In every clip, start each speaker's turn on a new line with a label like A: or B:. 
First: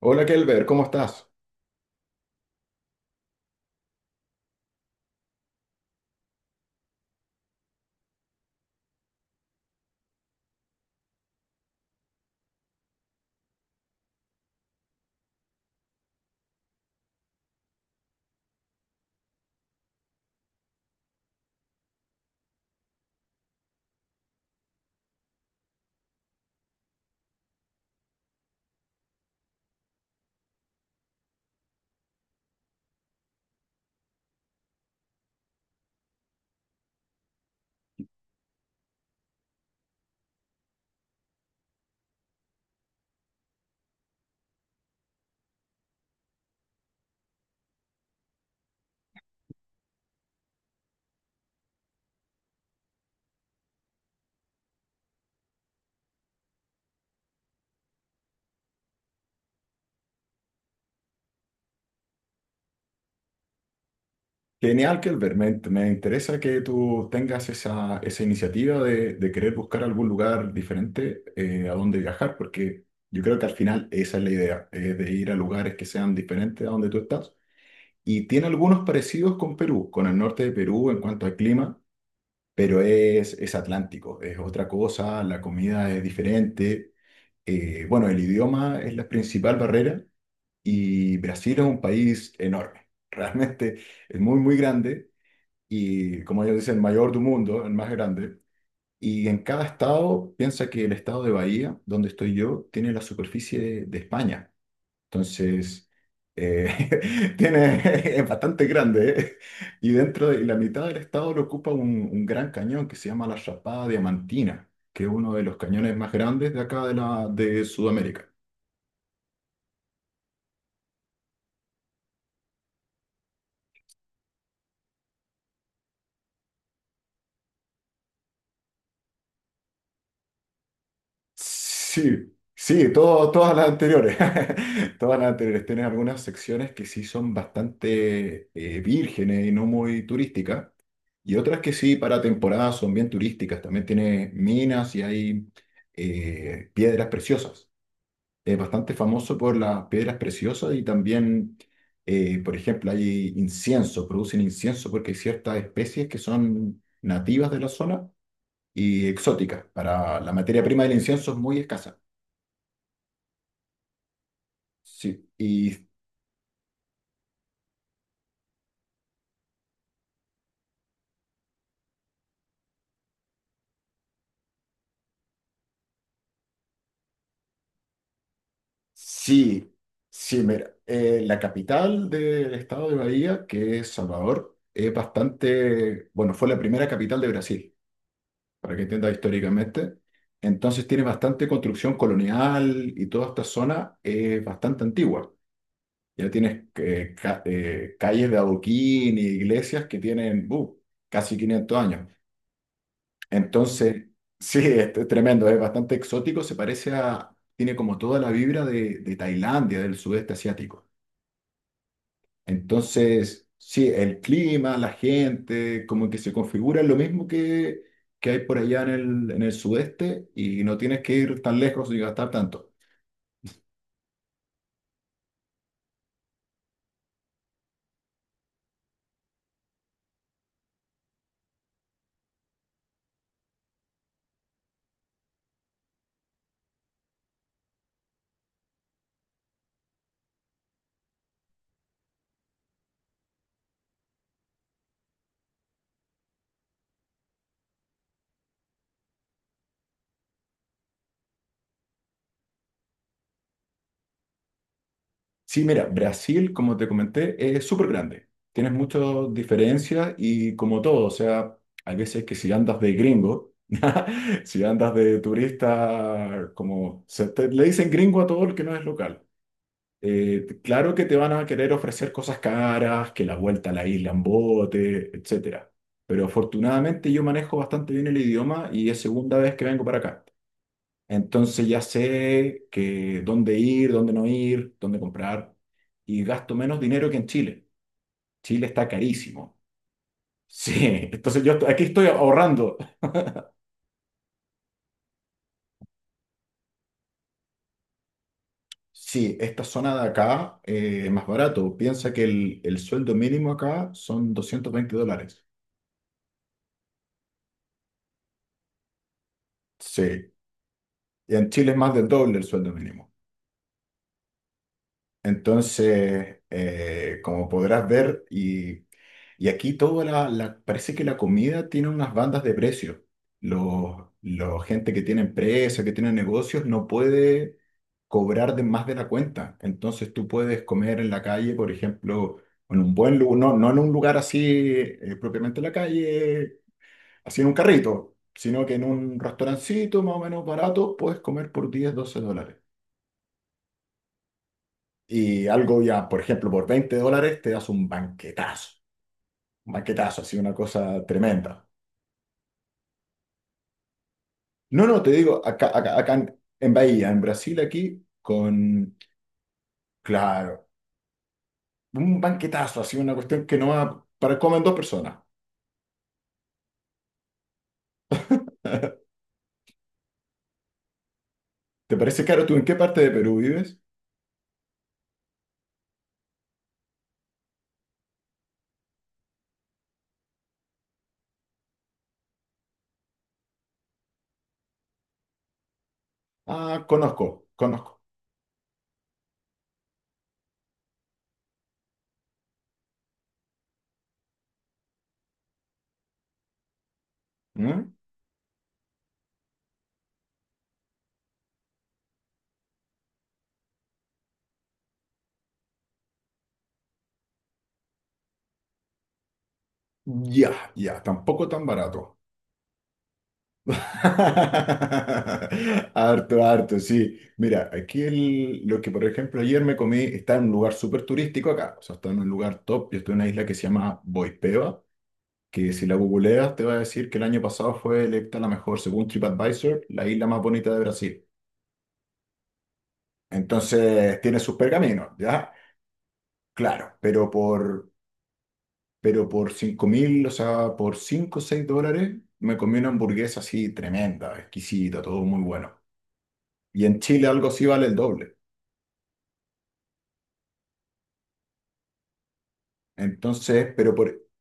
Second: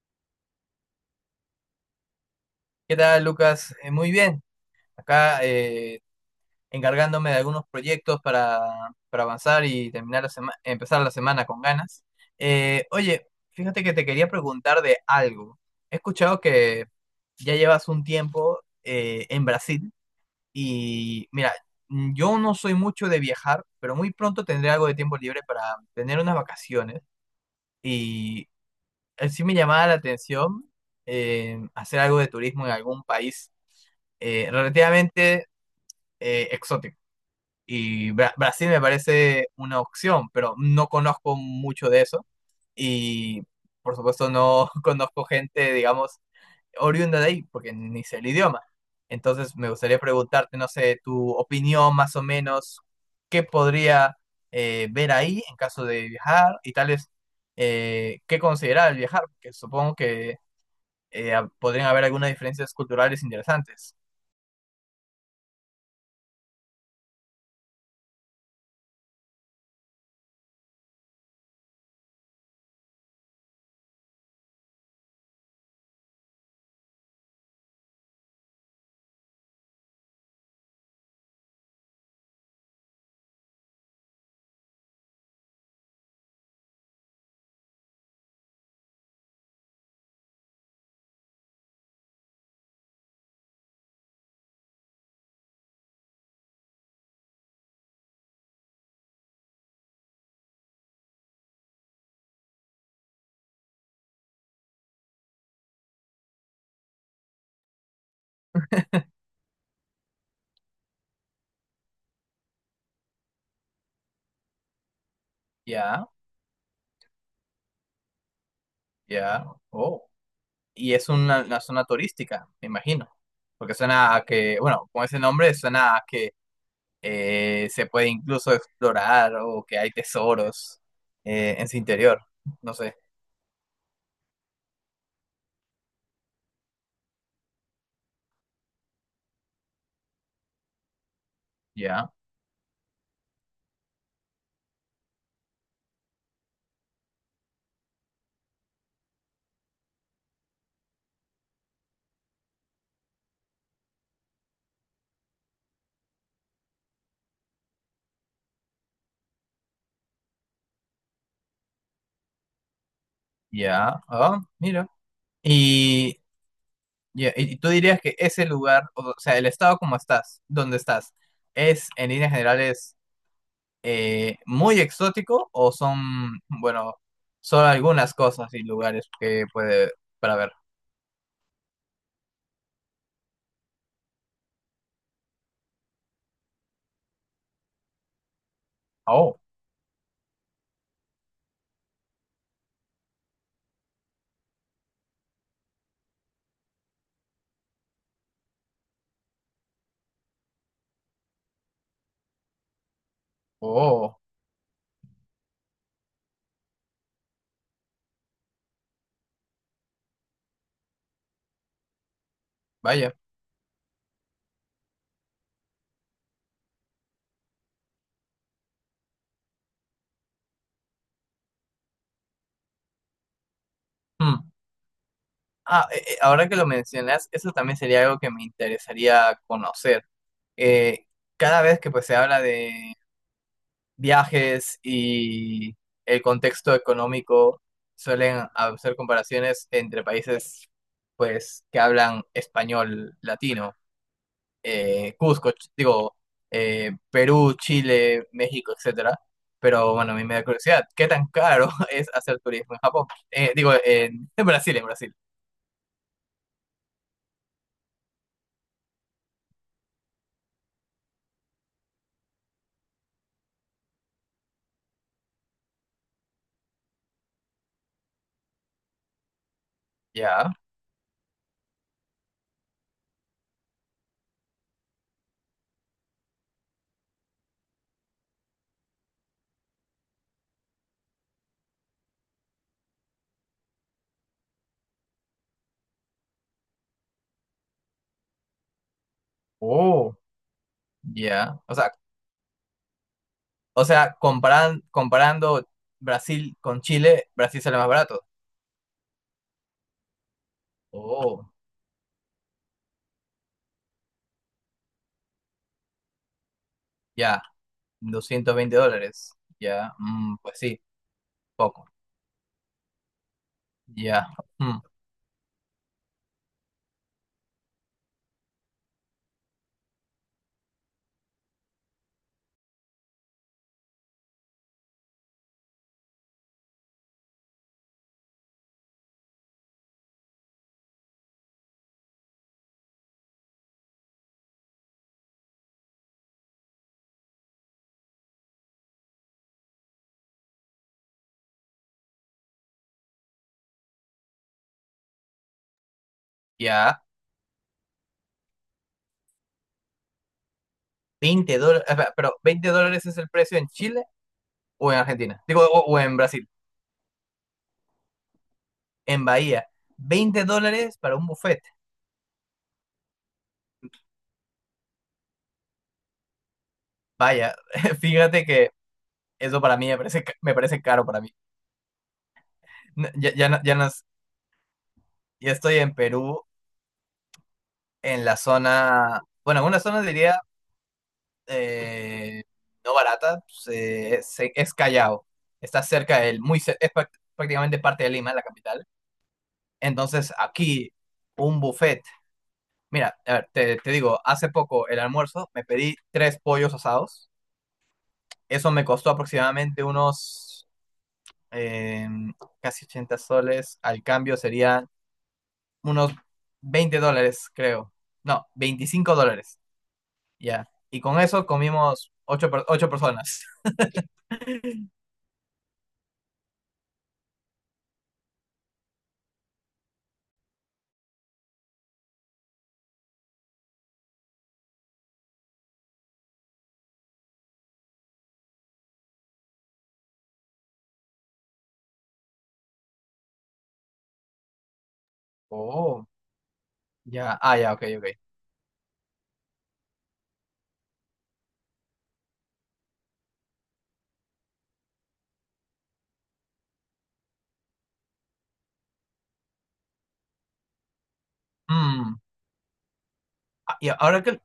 A: Hola Kelber, ¿cómo estás?
B: ¿Qué tal, Lucas? Muy bien. Acá encargándome de algunos proyectos para avanzar y terminar la empezar la semana con ganas. Oye, fíjate que te quería preguntar de algo. He escuchado que ya llevas un tiempo en Brasil. Y mira, yo no soy mucho de viajar, pero muy pronto tendré algo de tiempo libre para tener unas vacaciones. Y sí me llamaba la atención, hacer algo de turismo en algún país relativamente exótico. Y Brasil me parece una opción, pero no conozco mucho de eso. Y por supuesto no conozco gente, digamos, oriunda de ahí, porque ni sé el idioma. Entonces me gustaría preguntarte, no sé, tu opinión más o menos, qué podría ver ahí en caso de viajar y tal vez qué considerar al viajar, porque supongo que eh, podrían haber algunas diferencias culturales interesantes.
A: Genial Kelber, me interesa que tú tengas esa iniciativa de querer buscar algún lugar diferente a donde viajar, porque yo creo que al final esa es la idea, de ir a lugares que sean diferentes a donde tú estás. Y tiene algunos parecidos con Perú, con el norte de Perú en cuanto al clima, pero es atlántico, es otra cosa, la comida es diferente, bueno, el idioma es la principal barrera. Y Brasil es un país enorme, realmente es muy, muy grande y, como ellos dicen, el mayor del mundo, el más grande. Y en cada estado, piensa que el estado de Bahía, donde estoy yo, tiene la superficie de España. Entonces, tiene, es bastante grande, ¿eh? Y dentro de y la mitad del estado lo ocupa un gran cañón que se llama la Chapada Diamantina, que es uno de los cañones
B: Ya.
A: más grandes de acá de, la, de Sudamérica.
B: Ya, oh. Y es una zona turística, me imagino. Porque suena a que, bueno, con ese nombre suena a que se puede incluso explorar o que hay tesoros en su interior.
A: Sí,
B: No
A: sí,
B: sé.
A: todas las anteriores. Todas las anteriores. Tienen algunas secciones que sí son bastante vírgenes y no muy turísticas. Y otras que sí,
B: Ya,
A: para temporada, son bien turísticas. También tiene minas y hay piedras preciosas. Es bastante famoso por las piedras preciosas y también, por ejemplo, hay incienso, producen incienso porque hay ciertas especies que son nativas de la zona y exóticas. Para la materia prima del incienso es muy escasa.
B: ya. Ah, mira.
A: Sí, y
B: Y, ya, y tú dirías que ese lugar, o sea, el estado como estás, donde estás, es en líneas generales muy exótico. O son, bueno, solo algunas cosas y lugares que
A: sí,
B: puede para
A: sí,
B: ver.
A: mira, la capital del estado de Bahía, que es Salvador, es bastante, bueno, fue la primera capital de Brasil, para que entiendas
B: Oh.
A: históricamente. Entonces tiene bastante construcción colonial y toda esta zona es bastante antigua. Ya tienes calles de adoquín y iglesias que tienen casi 500 años. Entonces,
B: Oh,
A: sí, es tremendo, es bastante exótico, se parece a, tiene como toda la vibra de Tailandia, del sudeste asiático.
B: vaya.
A: Entonces, sí, el clima, la gente, como que se configura lo mismo que hay por allá en el sudeste y no tienes que ir tan lejos ni gastar tanto.
B: Hmm. Ah, ahora que lo mencionas, eso también sería algo que me interesaría conocer. Eh, Cada vez que pues se habla de viajes y el contexto económico, suelen hacer comparaciones entre países pues que hablan español latino, digo, Perú, Chile, México, etcétera. Pero bueno, a mí me da curiosidad, ¿qué tan caro es hacer turismo en Japón? Digo, en Brasil, en Brasil.
A: Sí, mira, Brasil, como te comenté, es súper grande. Tienes muchas diferencias y como todo, o sea, hay veces que si andas de gringo, si andas de turista, como le dicen gringo a todo el que no es local.
B: Ya.
A: Claro que te van a querer ofrecer cosas caras, que la vuelta a la isla en bote, etcétera. Pero afortunadamente yo manejo bastante bien el idioma y es segunda vez que vengo para acá. Entonces ya sé que dónde ir, dónde no ir, dónde comprar y gasto menos dinero que en Chile. Chile está carísimo.
B: Oh,
A: Sí, entonces yo
B: ya.
A: estoy- aquí estoy ahorrando.
B: O sea, comparando Brasil con Chile, Brasil sale más barato.
A: Sí, esta zona de acá es más
B: Oh,
A: barato. Piensa que el sueldo mínimo acá son $220.
B: ya. $220. Ya.
A: Sí,
B: Pues sí,
A: y en Chile es
B: poco.
A: más del doble el sueldo mínimo.
B: Ya. Mm,
A: Entonces, como podrás ver, y aquí toda la parece que la comida tiene unas bandas de precios. Los gente que tiene empresa, que tiene negocios, no puede cobrar de más de la cuenta. Entonces tú puedes comer en la calle, por ejemplo, en un buen lugar, no, no en un lugar así propiamente en la calle, así en un carrito, sino que en un restaurancito más o menos barato, puedes comer por 10 12 dólares. Y algo ya, por ejemplo, por 20
B: ya.
A: dólares te das un banquetazo, así una cosa
B: veinte
A: tremenda.
B: dólares. Pero, ¿$20 es el precio en Chile
A: No,
B: o en
A: no, te
B: Argentina?
A: digo,
B: Digo,
A: acá, acá,
B: o
A: acá
B: en
A: en,
B: Brasil.
A: en Bahía, en Brasil, aquí, con,
B: En Bahía. veinte
A: claro,
B: dólares para un buffet.
A: un banquetazo, así una cuestión que no va para comer dos personas.
B: Vaya, fíjate que eso para mí me parece, me parece caro para mí.
A: ¿Te parece caro tú en qué parte de
B: Ya,
A: Perú
B: ya, ya,
A: vives?
B: ya estoy en Perú en la zona, bueno, en una zona diría eh, no barata, es Callao. Está cerca del, muy,
A: Ah,
B: es
A: conozco,
B: prácticamente
A: conozco.
B: parte de Lima, la capital. Entonces, aquí, un buffet. Mira, a ver, te digo, hace poco el almuerzo me pedí tres pollos asados.
A: ¿Mm?
B: Eso me costó aproximadamente unos eh, casi 80 soles. Al cambio serían unos $20, creo. No, $25.
A: Ya,
B: Ya. Y
A: ya,
B: con eso
A: tampoco tan
B: comimos
A: barato.
B: ocho personas.
A: Harto, harto, sí. Mira, aquí lo que por ejemplo ayer me comí está en un lugar súper turístico acá, o sea, está en un lugar top. Yo estoy en una isla que se llama Boipeba, que si la googleas te va a decir que el año pasado fue electa la mejor, según TripAdvisor, la isla más bonita de Brasil. Entonces tiene sus pergaminos, ¿ya?
B: Oh,
A: Claro,
B: ya. Ah, ya, ok, ok.
A: pero por 5 mil, o sea, por 5 o 6 dólares me comí una hamburguesa así tremenda, exquisita, todo muy bueno. Y en Chile algo así vale el doble.
B: Mm. Ah,
A: Entonces,
B: Y
A: pero
B: ahora
A: por...
B: que,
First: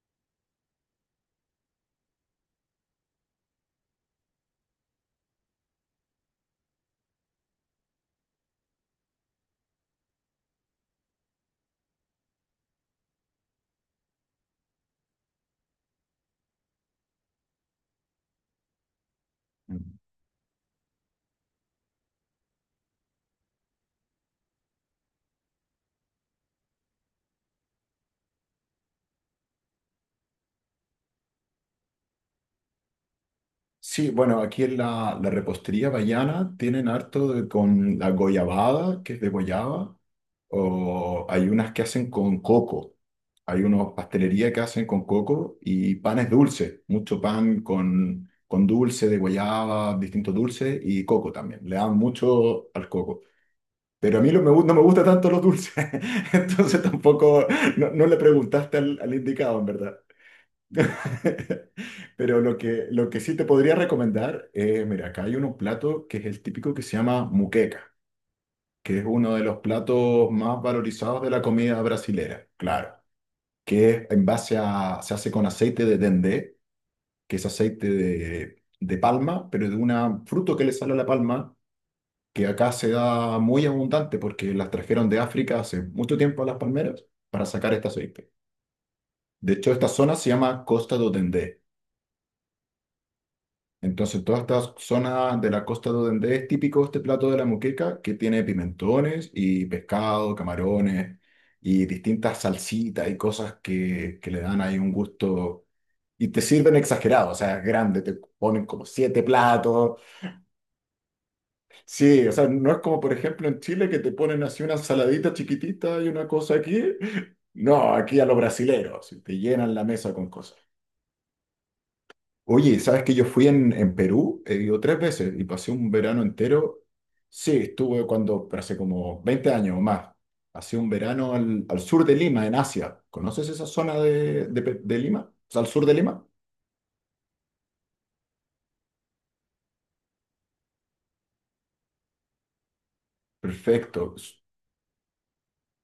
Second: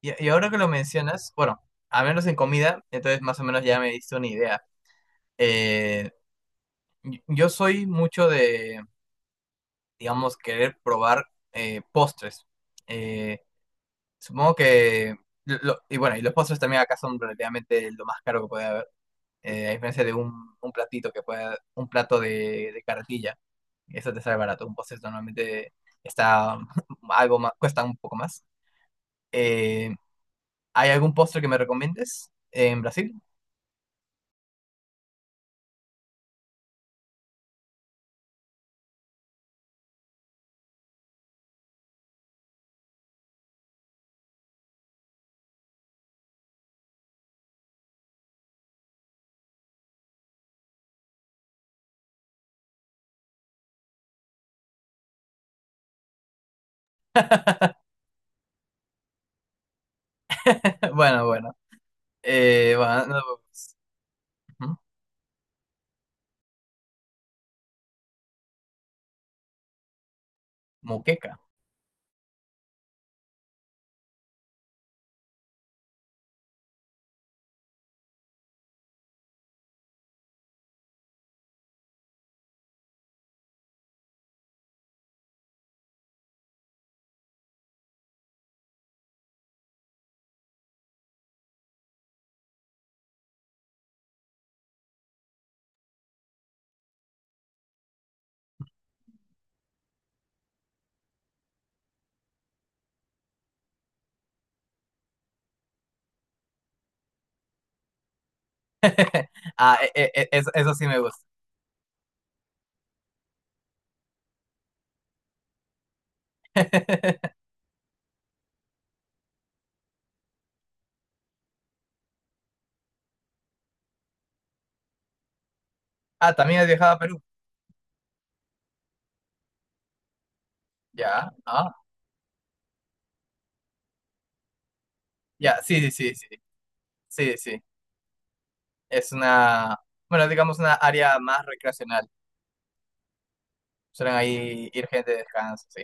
B: y y ahora que lo mencionas, bueno, a menos en comida, entonces más o menos ya me diste una idea. Eh, yo soy mucho de, digamos, querer probar postres. Eh, Supongo que, y bueno, y los postres también acá son relativamente lo más caro que puede haber. A diferencia de un platito que pueda, un plato de carretilla, eso te sale barato. Un postre normalmente está algo más, cuesta un poco más. Eh, ¿Hay algún postre que me recomiendes en Brasil?
A: Sí, bueno, aquí en la repostería vallana tienen harto de- con la goyabada, que es de guayaba, o hay unas que hacen con coco. Hay unos pastelería que hacen con coco y panes dulces, mucho pan con dulce de guayaba, distintos dulces y coco también. Le dan mucho al coco. Pero a mí no me gusta tanto los dulces, entonces tampoco, no, no le preguntaste al indicado, en verdad.
B: Bueno, bueno.
A: Pero lo que,
B: Bueno,
A: lo que
B: no,
A: sí te podría
B: pues,
A: recomendar,
B: ¿hmm?
A: mira, acá hay un plato que es el típico que se llama muqueca, que es uno de los platos más valorizados de
B: Moqueca.
A: la comida brasilera, claro, que es en base a, se hace con aceite de dendé, que es aceite de palma, pero de un fruto que le sale a la palma, que acá se da muy abundante porque las trajeron de África hace mucho tiempo a las palmeras para sacar este aceite. De hecho, esta zona se llama Costa do Dendé. Entonces, toda esta zona de la costa de donde es típico este plato de la moqueca, que tiene pimentones y pescado, camarones y distintas salsitas y cosas que le dan ahí un gusto. Y te sirven exagerado, o sea, grande, te ponen como siete
B: Ah,
A: platos.
B: eso, eso sí me gusta.
A: Sí, o sea, no es como por ejemplo en Chile que te ponen así una ensaladita chiquitita y una cosa aquí. No, aquí a los brasileros, te llenan la mesa con cosas. Oye, ¿sabes que yo fui en Perú? He ido tres veces y pasé un verano
B: Ah, también has
A: entero.
B: viajado a Perú.
A: Sí, estuve cuando, pero hace como 20 años o más. Pasé un
B: Ya,
A: verano al,
B: ah,
A: al sur de Lima, en Asia. ¿Conoces esa zona de de Lima? O
B: ya,
A: sea, al
B: sí,
A: sur
B: sí,
A: de
B: sí,
A: Lima.
B: sí, sí, sí. Es una, bueno, digamos una área más recreacional. Suelen
A: Perfecto.
B: ahí ir gente de descanso, sí.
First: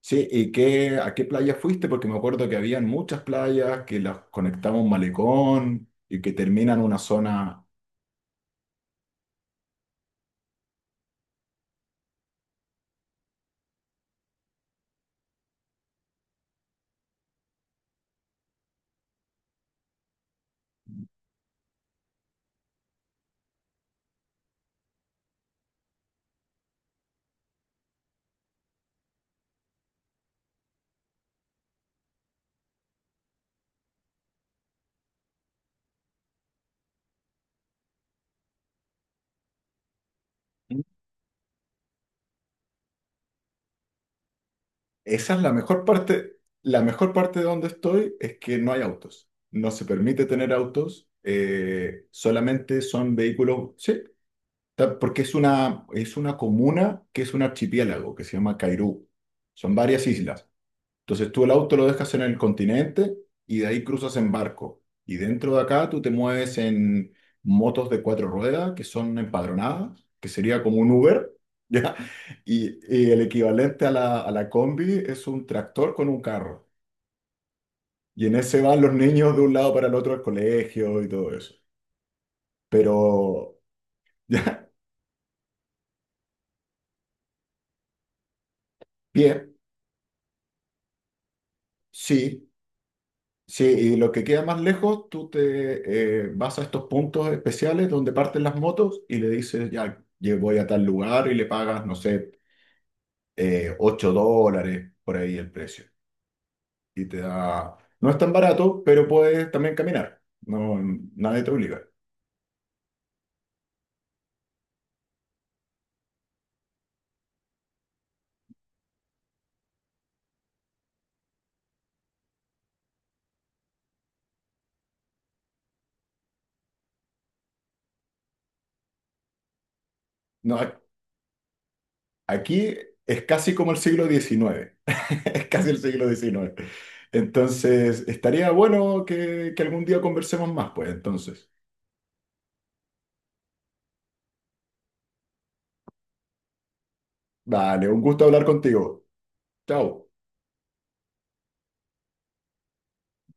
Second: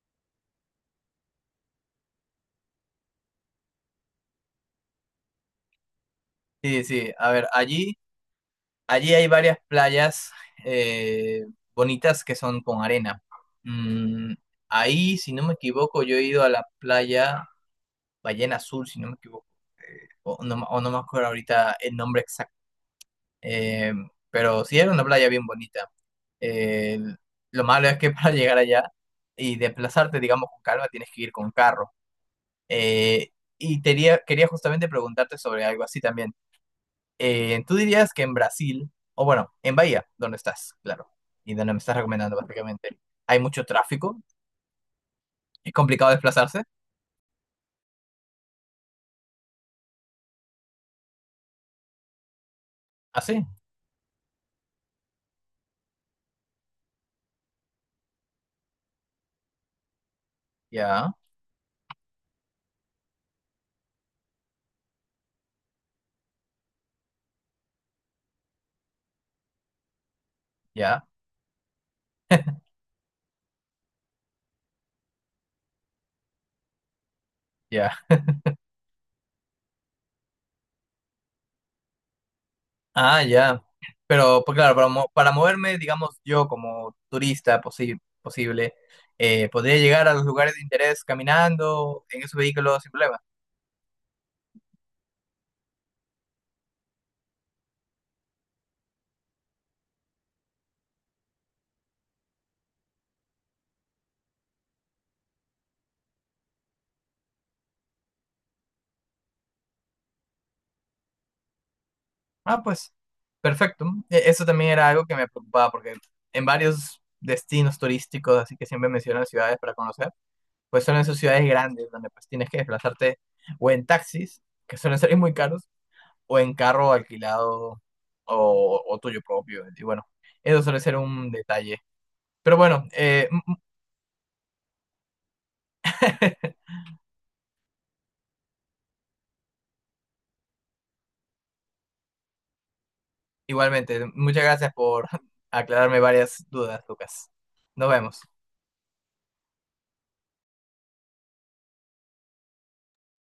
A: Sí, ¿y qué, a qué playa fuiste? Porque me acuerdo que habían muchas playas que las conectaba un malecón y que terminan
B: Sí,
A: en una
B: sí, a ver,
A: zona.
B: allí hay varias playas eh, bonitas que son con arena. Mm, ahí, si no me equivoco, yo he ido a la playa Ballena Azul, si no me equivoco. O no, me o no me acuerdo ahorita el nombre exacto. Eh, pero sí era una playa bien bonita. Eh, lo malo es que para llegar allá y desplazarte, digamos, con calma, tienes que ir con carro. Eh, Quería justamente preguntarte sobre algo así también. ¿Tú dirías que en Brasil, o bueno, en Bahía, donde estás, claro, y donde me estás recomendando, prácticamente hay mucho tráfico?
A: Esa es la
B: ¿Es
A: mejor
B: complicado
A: parte.
B: desplazarse?
A: La mejor parte de donde estoy es que no hay autos. No se permite tener autos. Eh, solamente son
B: Ah, sí,
A: vehículos. Sí, ta- porque es una comuna que es un archipiélago que se llama Cairú. Son varias islas.
B: ya,
A: Entonces tú el auto lo dejas en el continente y de ahí cruzas en barco. Y dentro de acá tú te mueves en motos de cuatro ruedas que son empadronadas, que sería como un
B: ya,
A: Uber, ¿ya? Y el equivalente a la combi es un tractor con un carro.
B: ya.
A: Y en ese van los niños de un lado para el otro al colegio y todo eso.
B: Ah,
A: Pero,
B: ya. Pero, pues
A: ¿ya?
B: claro, para, para moverme, digamos, yo como turista posible,
A: Bien,
B: podría llegar a los lugares de interés caminando en esos
A: sí,
B: vehículos sin problema.
A: sí, y lo que queda más lejos, tú te vas a estos puntos especiales donde parten las motos y le dices, ya, yo voy a tal lugar y le pagas, no sé, $8 por ahí el precio. Y te da, no es tan barato, pero puedes también caminar. No, nadie te obliga.
B: Ah, pues, perfecto. Eso también era algo que me preocupaba porque en varios destinos turísticos, así que siempre mencionan ciudades para conocer. Pues suelen ser ciudades grandes donde pues tienes que desplazarte o en taxis, que suelen ser muy caros, o en carro alquilado o, tuyo propio. Y bueno,
A: No,
B: eso suele ser un detalle. Pero
A: aquí
B: bueno,
A: es casi como el siglo XIX, es casi el siglo XIX. Entonces, estaría bueno que algún día conversemos más, pues entonces.
B: igualmente, muchas gracias por aclararme varias dudas, Lucas.
A: Vale,
B: Nos
A: un
B: vemos.
A: gusto hablar contigo. Chao.